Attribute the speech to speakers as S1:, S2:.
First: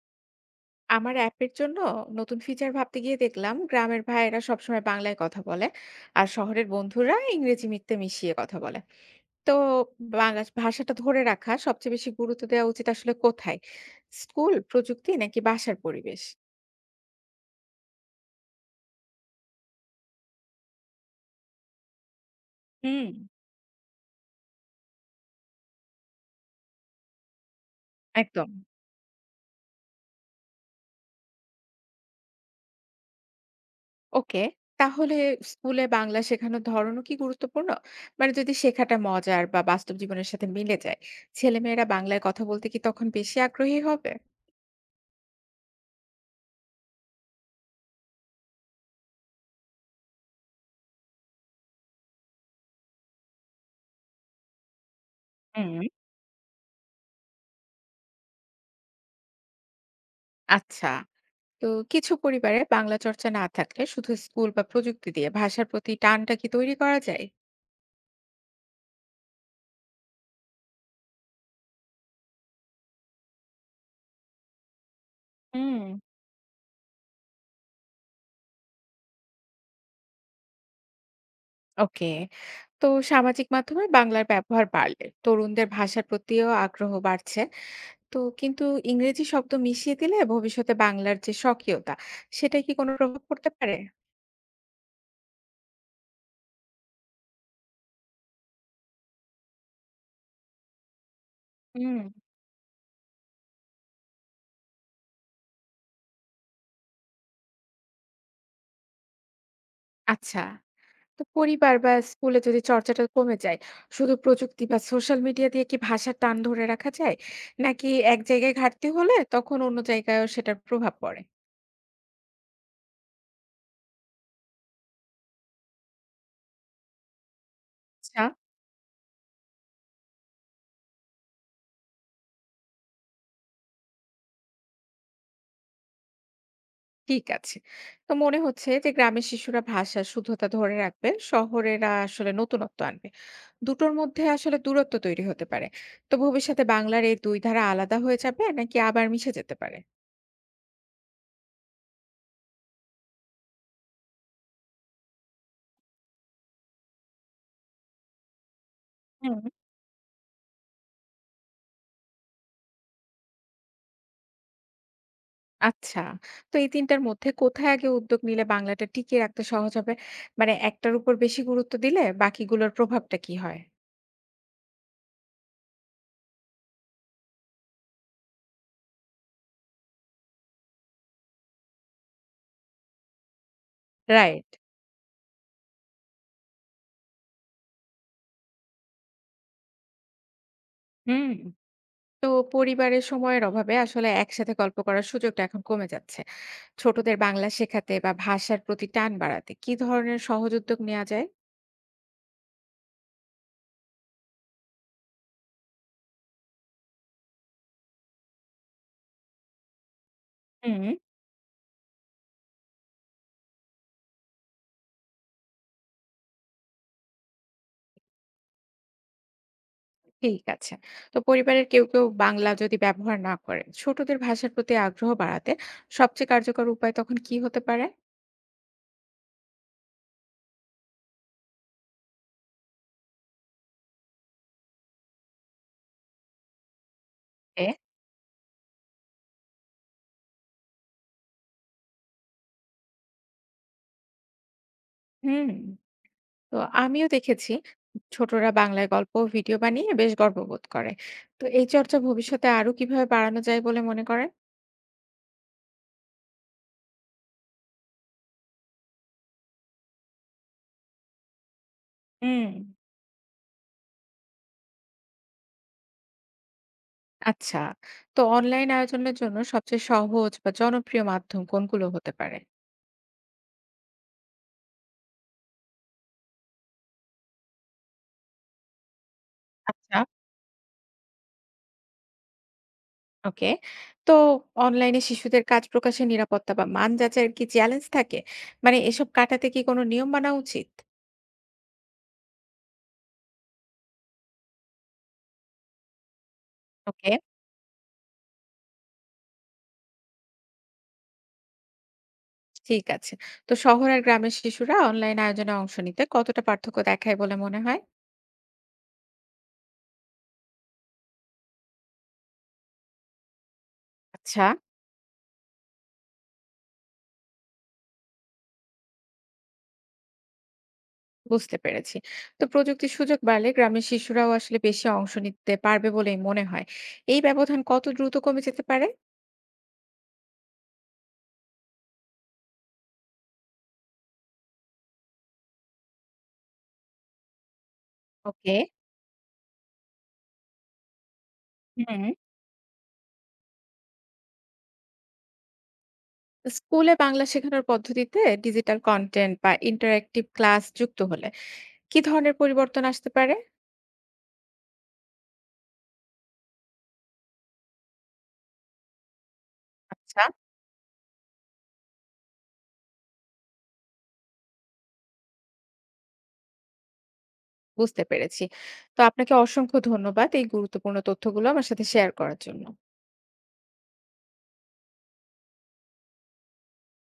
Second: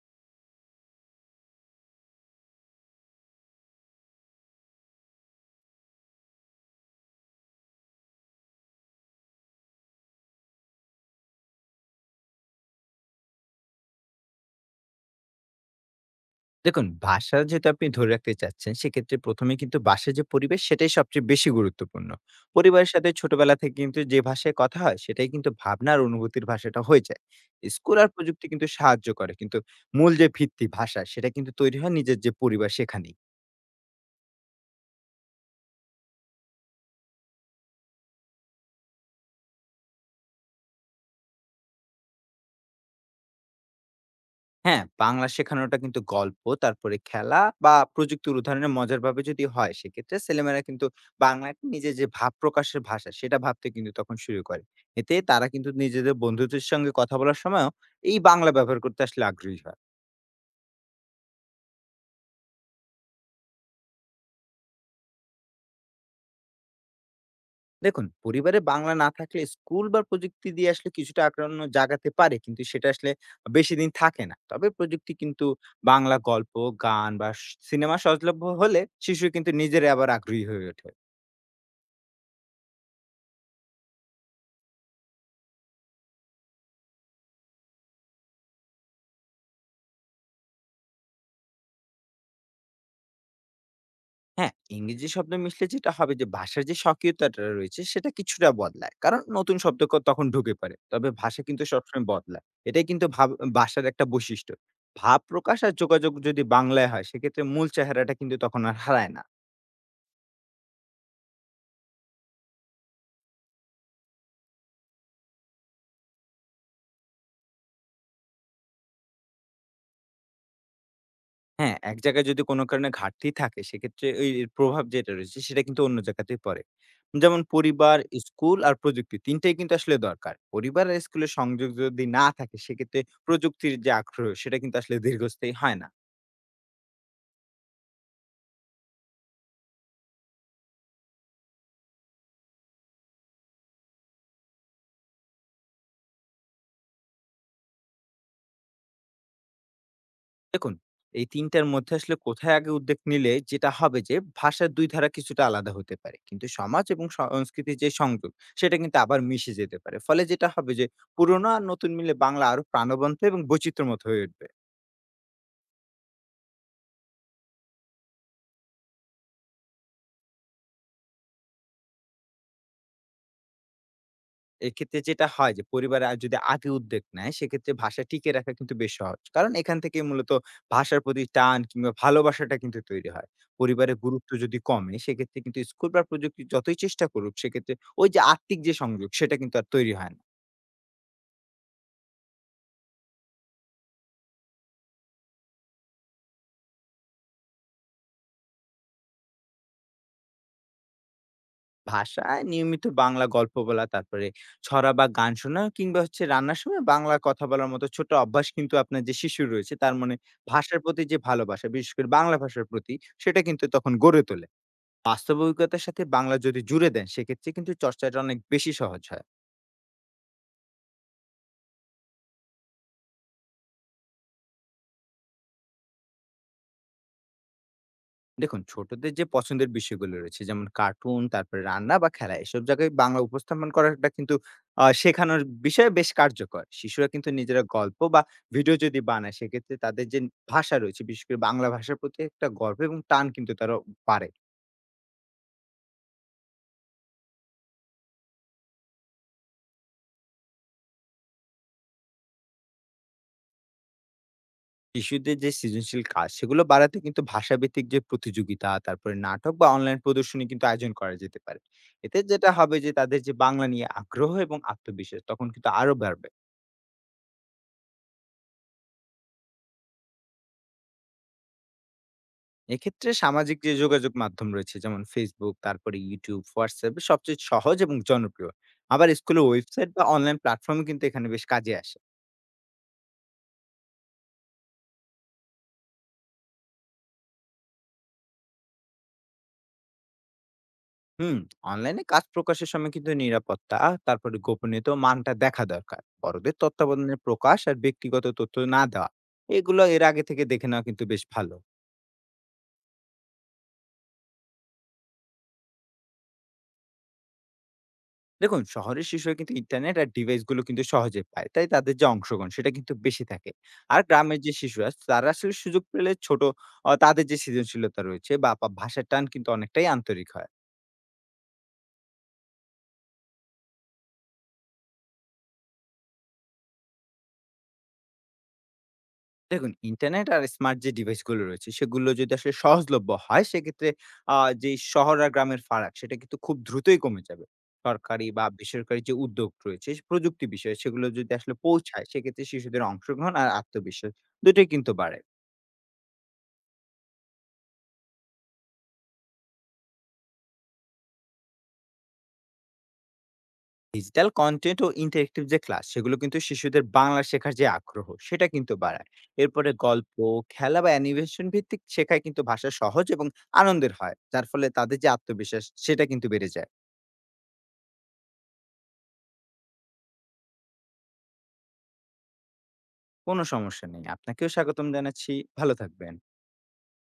S1: আমার অ্যাপের জন্য নতুন ফিচার ভাবতে গিয়ে দেখলাম গ্রামের ভাইয়েরা সবসময় বাংলায় কথা বলে, আর শহরের বন্ধুরা ইংরেজি মিথ্যে মিশিয়ে কথা বলে। তো বাংলা ভাষাটা ধরে রাখা সবচেয়ে বেশি গুরুত্ব দেওয়া উচিত আসলে কোথায়? স্কুল, প্রযুক্তি নাকি বাসার পরিবেশ?
S2: দেখুন ভাষা যেহেতু আপনি ধরে রাখতে চাচ্ছেন সেক্ষেত্রে প্রথমে কিন্তু বাসার যে পরিবেশ সেটাই সবচেয়ে বেশি গুরুত্বপূর্ণ। পরিবারের
S1: হুম।
S2: সাথে ছোটবেলা থেকে কিন্তু যে ভাষায় কথা হয় সেটাই কিন্তু ভাবনার অনুভূতির ভাষাটা হয়ে যায়। স্কুল আর প্রযুক্তি
S1: একদম।
S2: কিন্তু সাহায্য করে, কিন্তু মূল যে ভিত্তি ভাষা সেটা কিন্তু তৈরি হয় নিজের যে পরিবার সেখানে।
S1: ওকে, তাহলে স্কুলে বাংলা শেখানোর ধরনও কি গুরুত্বপূর্ণ? মানে যদি শেখাটা মজার বা বাস্তব জীবনের সাথে মিলে যায়, ছেলেমেয়েরা বাংলায় কথা বলতে কি তখন বেশি আগ্রহী হবে?
S2: হ্যাঁ, বাংলা শেখানোটা কিন্তু গল্প তারপরে খেলা বা প্রযুক্তির উদাহরণে মজার ভাবে যদি হয় সেক্ষেত্রে ছেলেমেয়েরা কিন্তু বাংলাকে নিজের যে ভাব প্রকাশের ভাষা সেটা ভাবতে কিন্তু তখন শুরু করে। এতে তারা কিন্তু
S1: হুম।
S2: নিজেদের বন্ধুদের সঙ্গে কথা বলার সময়ও এই বাংলা ব্যবহার করতে আসলে আগ্রহী হয়।
S1: আচ্ছা, তো কিছু পরিবারে বাংলা চর্চা না থাকলে শুধু স্কুল বা প্রযুক্তি দিয়ে ভাষার প্রতি টানটা কি তৈরি করা যায়?
S2: দেখুন পরিবারে বাংলা না থাকলে স্কুল বা প্রযুক্তি দিয়ে আসলে কিছুটা আগ্রহ জাগাতে পারে, কিন্তু সেটা আসলে বেশি দিন থাকে না। তবে প্রযুক্তি কিন্তু
S1: হুম।
S2: বাংলা গল্প, গান বা সিনেমা সহজলভ্য হলে শিশু কিন্তু নিজের আবার আগ্রহী হয়ে ওঠে।
S1: ওকে, তো সামাজিক মাধ্যমে বাংলার ব্যবহার বাড়লে তরুণদের ভাষার প্রতিও আগ্রহ বাড়ছে, তো কিন্তু ইংরেজি শব্দ মিশিয়ে দিলে ভবিষ্যতে বাংলার যে স্বকীয়তা, সেটাই কি কোনো প্রভাব পড়তে পারে?
S2: হ্যাঁ, ইংরেজি শব্দ মিশলে যেটা হবে যে ভাষার যে স্বকীয়তাটা রয়েছে সেটা কিছুটা বদলায়। কারণ নতুন শব্দ ক তখন ঢুকে পড়ে। তবে ভাষা কিন্তু
S1: হুম।
S2: সবসময় বদলায়। এটাই কিন্তু ভাব ভাষার একটা বৈশিষ্ট্য। ভাব প্রকাশ আর যোগাযোগ যদি বাংলায় হয় সেক্ষেত্রে মূল চেহারাটা কিন্তু তখন আর হারায় না।
S1: আচ্ছা, তো পরিবার বা স্কুলে যদি চর্চাটা কমে যায়, শুধু প্রযুক্তি বা সোশ্যাল মিডিয়া দিয়ে কি ভাষার টান ধরে রাখা যায়, নাকি এক জায়গায় ঘাটতি হলে তখন অন্য জায়গায়ও সেটার প্রভাব পড়ে?
S2: হ্যাঁ, এক জায়গায় যদি কোনো কারণে ঘাটতি থাকে সেক্ষেত্রে ওই এর প্রভাব যেটা রয়েছে সেটা কিন্তু অন্য জায়গাতেই পড়ে। যেমন পরিবার,
S1: আচ্ছা।
S2: স্কুল আর প্রযুক্তি ৩ টাই কিন্তু আসলে দরকার। পরিবার আর স্কুলের সংযোগ যদি না থাকে সেক্ষেত্রে প্রযুক্তির যে আগ্রহ সেটা কিন্তু আসলে দীর্ঘস্থায়ী হয় না।
S1: ঠিক আছে। তো মনে হচ্ছে যে গ্রামের শিশুরা ভাষার শুদ্ধতা ধরে রাখবে, শহরেরা আসলে নতুনত্ব আনবে, দুটোর মধ্যে আসলে দূরত্ব তৈরি হতে পারে। তো ভবিষ্যতে বাংলার এই দুই ধারা আলাদা হয়ে যাবে নাকি আবার মিশে যেতে পারে?
S2: দেখুন, এই ৩ টার মধ্যে আসলে কোথায় আগে উদ্যোগ নিলে যেটা হবে যে ভাষার ২ ধারা কিছুটা আলাদা হতে পারে। কিন্তু সমাজ এবং সংস্কৃতির যে সংযোগ সেটা কিন্তু আবার মিশে যেতে পারে। ফলে যেটা হবে যে পুরোনো আর নতুন মিলে বাংলা আরো প্রাণবন্ত এবং বৈচিত্র্যময় হয়ে উঠবে।
S1: আচ্ছা। তো এই ৩ টার মধ্যে কোথায় আগে উদ্যোগ নিলে বাংলাটা টিকিয়ে রাখতে সহজ হবে? মানে একটার উপর বেশি গুরুত্ব দিলে বাকিগুলোর প্রভাবটা কি হয়?
S2: এক্ষেত্রে যেটা হয় যে পরিবারে আর যদি আগে উদ্যোগ নেয় সেক্ষেত্রে ভাষা টিকিয়ে রাখা কিন্তু বেশ সহজ। কারণ এখান থেকেই মূলত ভাষার প্রতি টান কিংবা ভালোবাসাটা কিন্তু তৈরি হয়। পরিবারে গুরুত্ব
S1: রাইট।
S2: যদি কমে সেক্ষেত্রে কিন্তু স্কুল বা প্রযুক্তি যতই চেষ্টা করুক সেক্ষেত্রে ওই যে আত্মিক যে সংযোগ সেটা কিন্তু আর তৈরি হয় না।
S1: হুম। তো পরিবারের সময়ের অভাবে আসলে একসাথে গল্প করার সুযোগটা এখন কমে যাচ্ছে। ছোটদের বাংলা শেখাতে বা ভাষার প্রতি টান বাড়াতে কি ধরনের সহজ উদ্যোগ নেওয়া যায়?
S2: ভাষায় নিয়মিত বাংলা গল্প বলা, তারপরে ছড়া বা গান শোনা কিংবা হচ্ছে রান্নার সময় বাংলা কথা বলার মতো ছোট অভ্যাস কিন্তু আপনার যে শিশু রয়েছে তার মনে
S1: হুম।
S2: ভাষার প্রতি যে ভালোবাসা, বিশেষ করে বাংলা ভাষার প্রতি সেটা কিন্তু তখন গড়ে তোলে। বাস্তব অভিজ্ঞতার সাথে বাংলা যদি জুড়ে দেন সেক্ষেত্রে কিন্তু চর্চাটা অনেক বেশি সহজ হয়।
S1: ঠিক আছে। তো পরিবারের কেউ কেউ বাংলা যদি ব্যবহার না করে, ছোটদের ভাষার প্রতি আগ্রহ বাড়াতে সবচেয়ে কার্যকর উপায় তখন কি হতে পারে?
S2: দেখুন ছোটদের যে পছন্দের বিষয়গুলো রয়েছে যেমন কার্টুন তারপরে রান্না বা খেলা এসব জায়গায় বাংলা উপস্থাপন করাটা কিন্তু শেখানোর বিষয়ে বেশ কার্যকর। শিশুরা কিন্তু নিজেরা
S1: এ।
S2: গল্প বা ভিডিও যদি বানায় সেক্ষেত্রে তাদের যে ভাষা রয়েছে বিশেষ করে বাংলা ভাষার প্রতি একটা গর্ব এবং টান কিন্তু তারা বাড়ে।
S1: হুম। তো আমিও দেখেছি ছোটরা বাংলায় গল্প ও ভিডিও বানিয়ে বেশ গর্ববোধ করে। তো এই চর্চা ভবিষ্যতে আরো কিভাবে বাড়ানো যায় বলে মনে করেন?
S2: শিশুদের যে সৃজনশীল কাজ সেগুলো বাড়াতে কিন্তু ভাষাভিত্তিক যে প্রতিযোগিতা তারপরে নাটক বা অনলাইন প্রদর্শনী কিন্তু আয়োজন করা যেতে পারে। এতে
S1: হুম।
S2: যেটা হবে যে তাদের যে বাংলা নিয়ে আগ্রহ এবং আত্মবিশ্বাস তখন কিন্তু আরো বাড়বে।
S1: আচ্ছা, তো অনলাইন আয়োজনের জন্য সবচেয়ে সহজ বা জনপ্রিয় মাধ্যম কোনগুলো হতে পারে?
S2: এক্ষেত্রে সামাজিক যে যোগাযোগ মাধ্যম রয়েছে যেমন ফেসবুক, তারপরে ইউটিউব, হোয়াটসঅ্যাপ সবচেয়ে সহজ এবং জনপ্রিয়। আবার স্কুলের ওয়েবসাইট
S1: আচ্ছা।
S2: বা অনলাইন প্ল্যাটফর্ম কিন্তু এখানে বেশ কাজে আসে।
S1: ওকে, তো অনলাইনে শিশুদের কাজ প্রকাশের নিরাপত্তা বা মান যাচাইয়ের কি চ্যালেঞ্জ থাকে? মানে এসব কাটাতে কি কোনো নিয়ম বানা উচিত?
S2: হুম, অনলাইনে কাজ প্রকাশের সময় কিন্তু নিরাপত্তা, তারপরে গোপনীয়তা ও মানটা দেখা দরকার। বড়দের
S1: ওকে।
S2: তত্ত্বাবধানে প্রকাশ আর ব্যক্তিগত তথ্য না দেওয়া, এগুলো এর আগে থেকে দেখে নেওয়া কিন্তু বেশ ভালো।
S1: ঠিক আছে। তো শহর আর গ্রামের শিশুরা অনলাইন আয়োজনে অংশ নিতে কতটা পার্থক্য দেখায় বলে মনে হয়?
S2: দেখুন শহরের শিশুরা কিন্তু ইন্টারনেট আর ডিভাইসগুলো কিন্তু সহজে পায়, তাই তাদের যে অংশগ্রহণ সেটা কিন্তু বেশি থাকে। আর গ্রামের
S1: আচ্ছা।
S2: যে শিশুরা তারা আসলে সুযোগ পেলে ছোট তাদের যে সৃজনশীলতা রয়েছে বা বা ভাষার টান কিন্তু অনেকটাই আন্তরিক হয়।
S1: বুঝতে পেরেছি। তো প্রযুক্তির সুযোগ বাড়লে গ্রামের শিশুরাও আসলে বেশি অংশ নিতে পারবে বলেই মনে হয়। এই ব্যবধান কত দ্রুত কমে যেতে পারে?
S2: দেখুন ইন্টারনেট আর স্মার্ট যে ডিভাইসগুলো রয়েছে সেগুলো যদি আসলে সহজলভ্য হয় সেক্ষেত্রে যে শহর আর গ্রামের ফারাক সেটা কিন্তু খুব দ্রুতই কমে যাবে। সরকারি বা
S1: ওকে।
S2: বেসরকারি যে উদ্যোগ রয়েছে প্রযুক্তি বিষয়ে সেগুলো যদি আসলে
S1: হুম।
S2: পৌঁছায় সেক্ষেত্রে শিশুদের অংশগ্রহণ আর আত্মবিশ্বাস দুটোই কিন্তু বাড়ে।
S1: স্কুলে বাংলা শেখানোর পদ্ধতিতে ডিজিটাল কন্টেন্ট বা ইন্টারেক্টিভ ক্লাস যুক্ত হলে কি ধরনের পরিবর্তন আসতে পারে?
S2: ডিজিটাল কন্টেন্ট ও ইন্টারেক্টিভ যে ক্লাস সেগুলো কিন্তু শিশুদের বাংলা শেখার যে আগ্রহ সেটা কিন্তু বাড়ায়। এরপরে গল্প,
S1: আচ্ছা।
S2: খেলা বা অ্যানিমেশন ভিত্তিক শেখায় কিন্তু ভাষা সহজ এবং আনন্দের হয়, যার ফলে তাদের যে আত্মবিশ্বাস সেটা কিন্তু বেড়ে যায়।
S1: বুঝতে পেরেছি। তো আপনাকে অসংখ্য ধন্যবাদ এই গুরুত্বপূর্ণ তথ্যগুলো আমার সাথে শেয়ার করার জন্য।
S2: কোনো সমস্যা নেই, আপনাকেও স্বাগতম জানাচ্ছি। ভালো থাকবেন।